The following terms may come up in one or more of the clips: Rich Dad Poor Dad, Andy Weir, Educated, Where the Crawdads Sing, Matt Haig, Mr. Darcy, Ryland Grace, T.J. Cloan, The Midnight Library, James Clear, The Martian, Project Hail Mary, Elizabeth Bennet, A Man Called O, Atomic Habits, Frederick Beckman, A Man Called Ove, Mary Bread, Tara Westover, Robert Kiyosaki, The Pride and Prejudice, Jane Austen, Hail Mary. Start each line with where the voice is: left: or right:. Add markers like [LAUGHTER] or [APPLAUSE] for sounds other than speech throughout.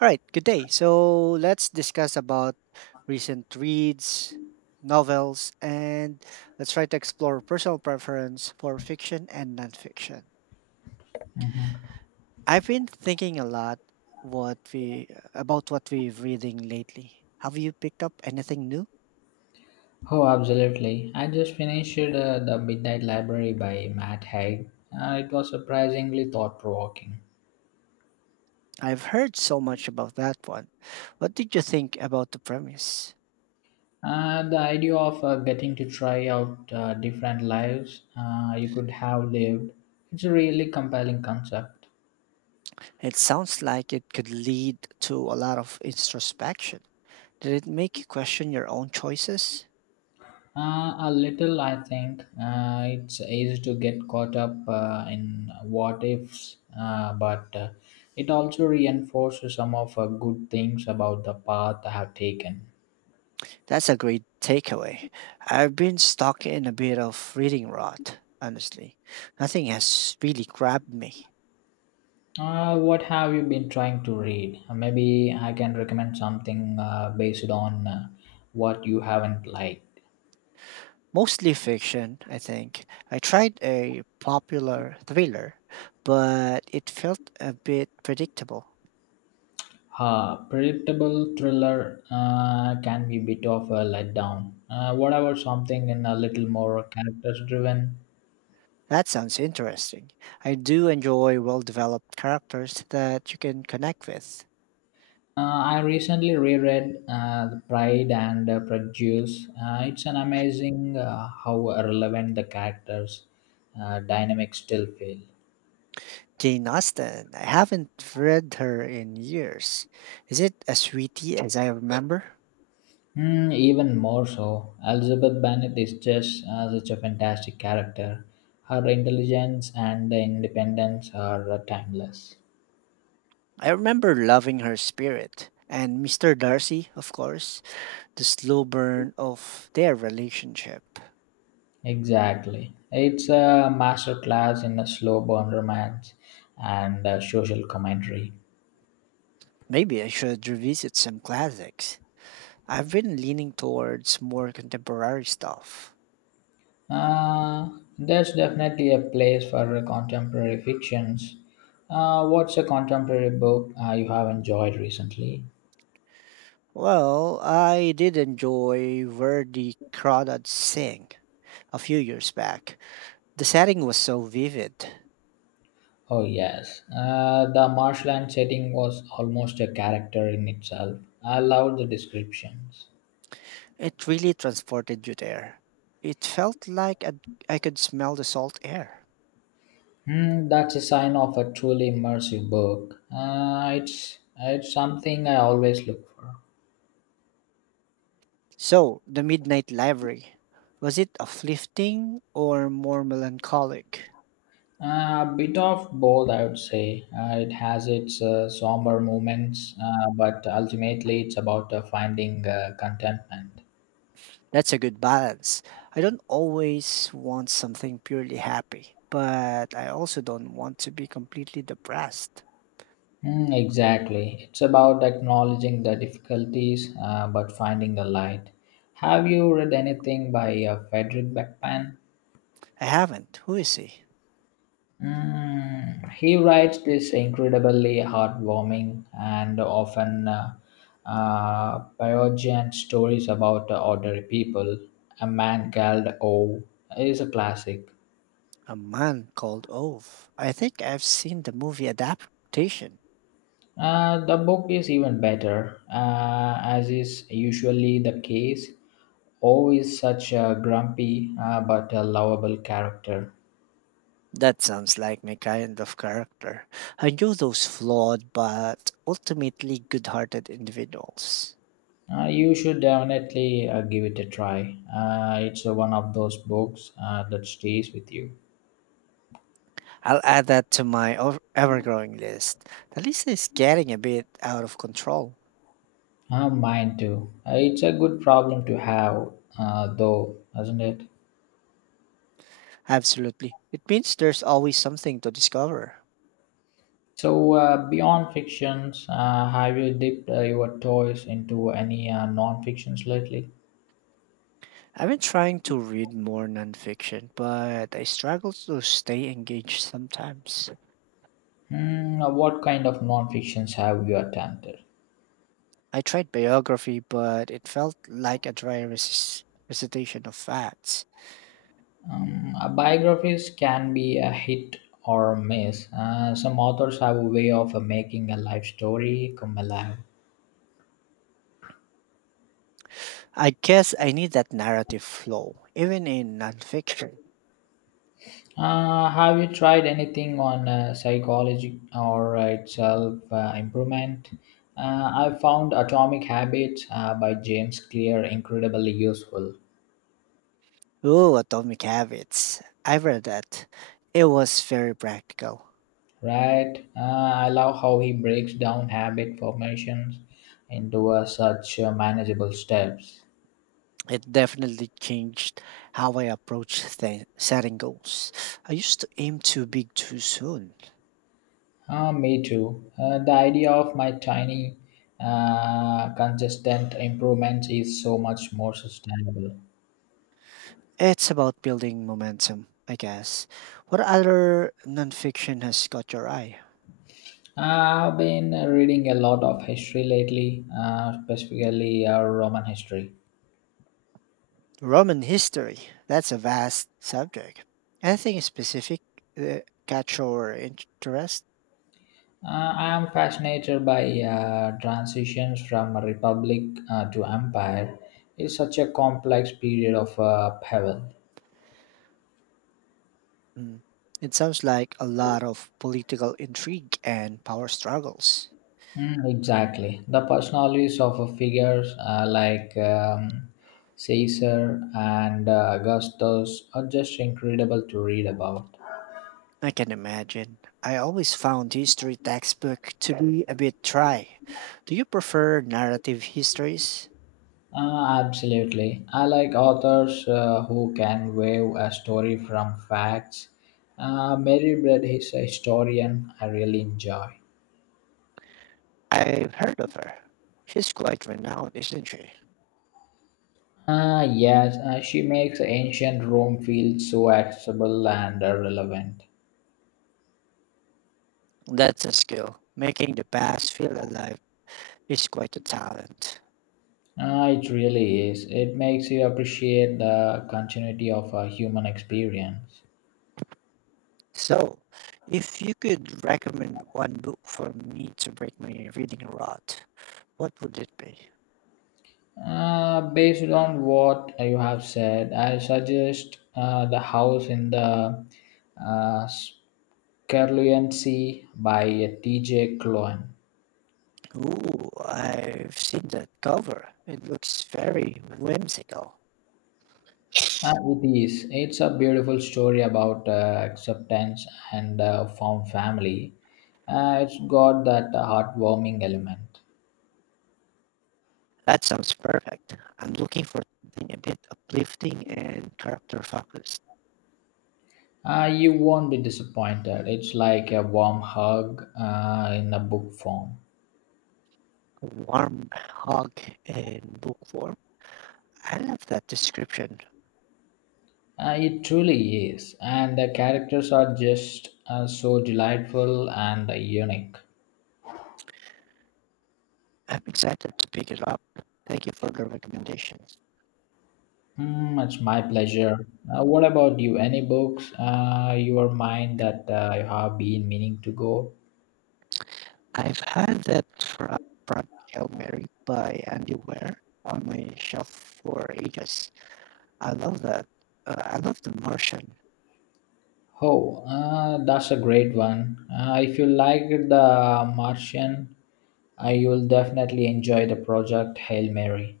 right: All right, good day. So let's discuss about recent reads, novels, and let's try to explore personal preference for fiction and nonfiction. I've been thinking a lot what we about what we have reading lately. Have you picked up anything new?
left: Oh, absolutely. I just finished The Midnight Library by Matt Haig. It was surprisingly thought provoking.
right: I've heard so much about that one. What did you think about the premise?
left: The idea of getting to try out different lives you could have lived, it's a really compelling concept.
right: It sounds like it could lead to a lot of introspection. Did it make you question your own choices?
left: A little, I think, it's easy to get caught up in what ifs, but it also reinforces some of good things about the path I have taken.
right: That's a great takeaway. I've been stuck in a bit of reading rot, honestly. Nothing has really grabbed me.
left: What have you been trying to read? Maybe I can recommend something based on what you haven't liked.
right: Mostly fiction, I think. I tried a popular thriller, but it felt a bit predictable.
left: Predictable thriller can be a bit of a letdown. What about something in a little more characters driven?
right: That sounds interesting. I do enjoy well developed characters that you can connect with.
left: I recently reread The Pride and Prejudice. It's an amazing how relevant the characters' dynamics still feel.
right: Jane Austen, I haven't read her in years. Is it as sweetie as I remember?
left: Hmm, even more so, Elizabeth Bennet is just such a fantastic character. Her intelligence and independence are timeless.
right: I remember loving her spirit and Mr. Darcy, of course, the slow burn of their relationship.
left: Exactly. It's a masterclass in a slow burn romance and social commentary.
right: Maybe I should revisit some classics. I've been leaning towards more contemporary stuff.
left: Uh, there's definitely a place for contemporary fictions. What's a contemporary book you have enjoyed recently?
right: Well, I did enjoy Verdi Crawdads Sing a few years back. The setting was so vivid.
left: Oh, yes. The marshland setting was almost a character in itself. I loved the descriptions.
right: It really transported you there. It felt like I'd- I could smell the salt air.
left: Hmm, that's a sign of a truly immersive book. It's something I always look for.
right: So, the Midnight Library, was it uplifting or more melancholic?
left: A bit of both, I would say. It has its somber moments, but ultimately it's about finding contentment.
right: That's a good balance. I don't always want something purely happy, but I also don't want to be completely depressed.
left: Mm, exactly. It's about acknowledging the difficulties but finding the light. Have you read anything by Frederick Beckman?
right: I haven't. Who is he?
left: Mm, he writes this incredibly heartwarming and often poignant stories about ordinary people. A Man Called O is a classic.
right: A man called Ove. I think I've seen the movie adaptation.
left: The book is even better, as is usually the case. O is such a grumpy but a lovable character.
right: That sounds like my kind of character. I knew those flawed but ultimately good hearted individuals.
left: You should definitely give it a try. It's one of those books that stays with you.
right: I'll add that to my ever-growing list. The list is getting a bit out of control.
left: Mine too. It's a good problem to have, though, isn't it?
right: Absolutely. It means there's always something to discover.
left: So, beyond fictions, have you dipped your toes into any non fictions lately?
right: I've been trying to read more nonfiction, but I struggle to stay engaged sometimes.
left: Hmm, what kind of non fictions have you attempted?
right: I tried biography, but it felt like a dry recitation of facts.
left: Biographies can be a hit or miss. Some authors have a way of making a life story come alive.
right: I guess I need that narrative flow, even in nonfiction.
left: Have you tried anything on psychology or itself improvement? I found Atomic Habits by James Clear incredibly useful.
right: Ooh, Atomic Habits. I've read that. It was very practical.
left: Right? I love how he breaks down habit formations into such manageable steps.
right: It definitely changed how I approach setting goals. I used to aim too big too soon.
left: Ah, me too. The idea of my tiny, consistent improvements is so much more sustainable.
right: It's about building momentum, I guess. What other nonfiction has caught your eye?
left: I've been reading a lot of history lately, specifically Roman history.
right: Roman history. That's a vast subject. Anything specific, uh, catch your interest?
left: Uh, I am fascinated by transitions from republic to empire. It's such a complex period of upheaval.
right: Mm. It sounds like a lot of political intrigue and power struggles.
left: Mm, exactly. The personalities of figures like Caesar and Augustus are just incredible to read about.
right: I can imagine. I always found history textbook to be a bit dry. Do you prefer narrative histories?
left: Absolutely. I like authors who can weave a story from facts. Mary Bread is a historian I really enjoy.
right: I've heard of her. She's quite renowned, isn't she?
left: Ah, yes, she makes ancient Rome feel so accessible and relevant.
right: That's a skill. Making the past feel alive is quite a talent.
left: Ah, it really is. It makes you appreciate the continuity of a human experience.
right: So, if you could recommend one book for me to break my reading rot, what would it be?
left: Based on what you have said, I suggest the house in the uh, Scaruliancy by T.J. Cloan.
right: Ooh, I've seen that cover. It looks very whimsical.
left: It is. It's a beautiful story about acceptance and found family. It's got that heartwarming element.
right: That sounds perfect. I'm looking for something a bit uplifting and character focused.
left: You won't be disappointed. It's like a warm hug in a book form.
right: Warm hug in book form. I love that description.
left: It truly is. And the characters are just so delightful and unique.
right: I'm excited to pick it up. Thank you for the recommendations.
left: Mm, it's my pleasure. What about you? Any books your mind that you have been meaning to go?
right: I've had that Frog Hail Mary by Andy Ware on my shelf for ages. I love that. I love The Martian.
left: Oh, that's a great one. If you like The Martian, you'll definitely enjoy the project Hail Mary.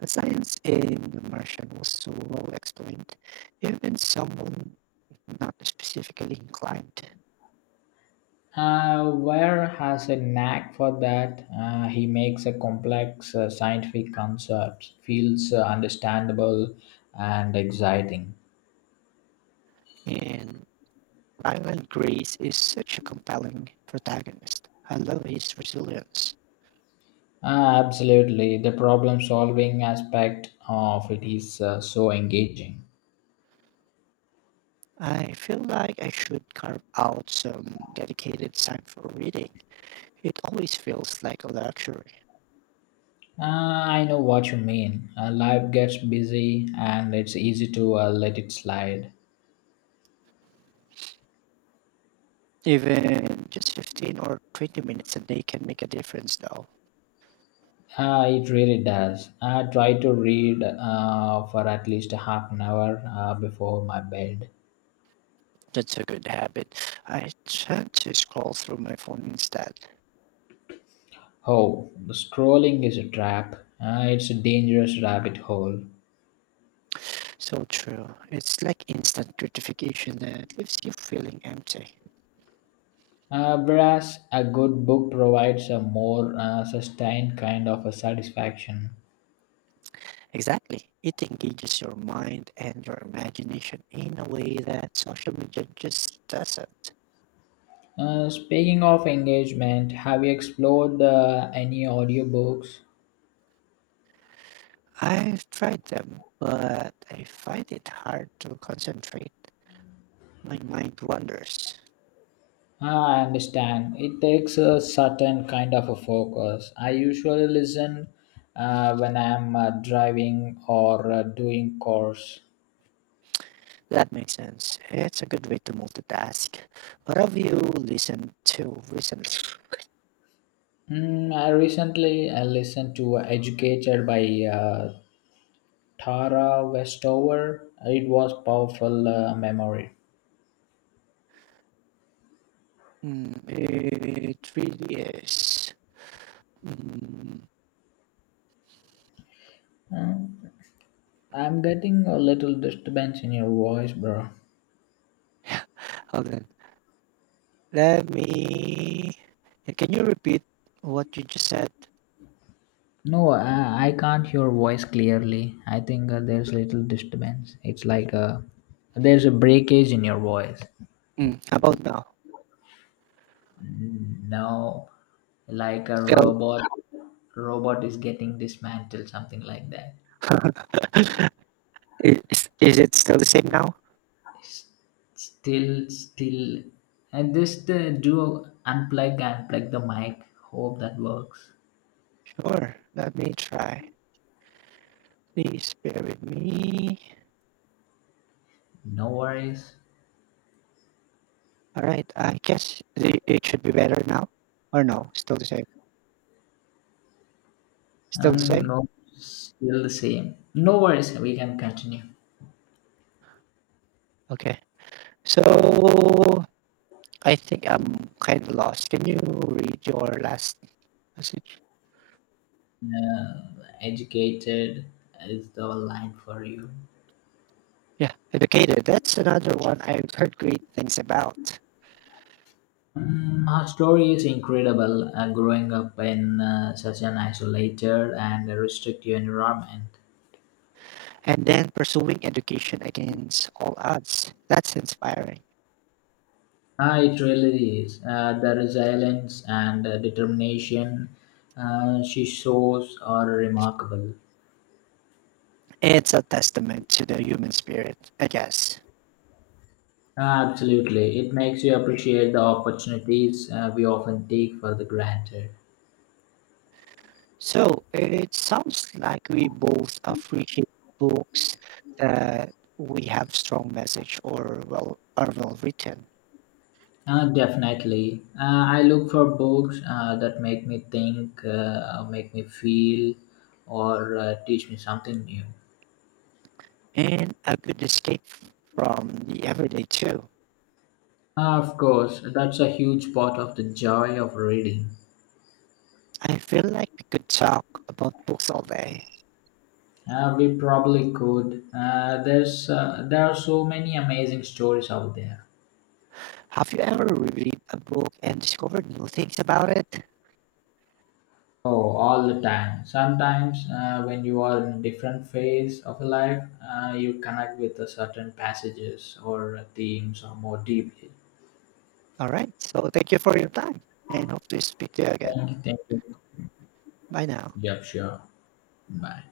right: The science in The Martian was so well explained. Even someone not specifically inclined.
left: Ware has a knack for that. He makes a complex scientific concept feels understandable and exciting.
right: And Ryland Grace is such a compelling protagonist. I love his resilience.
left: Absolutely, the problem-solving aspect of it is so engaging.
right: I feel like I should carve out some dedicated time for reading. It always feels like a luxury.
left: I know what you mean. Life gets busy, and it's easy to let it slide.
right: Even just 15 or 20 minutes a day can make a difference, though.
left: It really does. I try to read for at least half an hour before my bed.
right: That's a good habit. I tend to scroll through my phone instead.
left: Oh, the scrolling is a trap. Ah, it's a dangerous rabbit hole.
right: So true. It's like instant gratification that leaves you feeling empty.
left: Whereas a good book provides a more sustained kind of a satisfaction.
right: Exactly. It engages your mind and your imagination in a way that social media just doesn't.
left: Speaking of engagement, have you explored any audiobooks?
right: I've tried them, but I find it hard to concentrate. My mind wanders.
left: Ah, I understand. It takes a certain kind of a focus. I usually listen when I'm driving or doing chores.
right: That makes sense. It's a good way to multitask. What have you listened to recently?
left: Mm, I recently listened to Educated by uh, Tara Westover. It was powerful memory.
right: Mm, it really is. Mm,
left: Uh, I'm getting a little disturbance in your voice, bro.
right: hold on. Let me, yeah, can you repeat what you just said?
left: No, I can't hear voice clearly. I think there's little disturbance. It's like a there's a breakage in your voice.
right: Mm. How about now?
left: No, like a
right: Still,
left: robot is getting dismantled, something like that.
right: [LAUGHS] is, is it still the same now?
left: Still, and just do unplug and plug the mic. Hope that works.
right: Sure, let me try. Please bear with me.
left: No worries.
right: All right, I guess it should be better now. Or no, still the same. Still the same?
left: No, still the same. No worries. We can continue.
right: Okay. So I think I'm kind of lost. Can you read your last message?
left: Uh, educated is the line for you.
right: Yeah, educated. That's another one I've heard great things about.
left: Mm, her story is incredible. Growing up in such an isolated and restrictive environment,
right: And then pursuing education against all odds. That's inspiring.
left: ah, it really is. The resilience and determination she shows are remarkable.
right: It's a testament to the human spirit, I guess.
left: Absolutely. It makes you appreciate the opportunities we often take for the granted.
right: So it sounds like we both appreciate books that we have strong message or well are well written,
left: Definitely. I look for books that make me think, make me feel, or teach me something new.
right: and a good escape from the everyday too.
left: Of course, that's a huge part of the joy of reading.
right: I feel like we could talk about books all day.
left: We probably could. There are so many amazing stories out there.
right: Have you ever read a book and discovered new things about it?
left: Oh, all the time. Sometimes, when you are in a different phase of your life, you connect with a certain passages or themes or more deeply.
right: All right. So thank you for your time and hope to speak to you again.
left: Thank you. Thank you.
right: Bye now.
left: Yep, sure. Bye.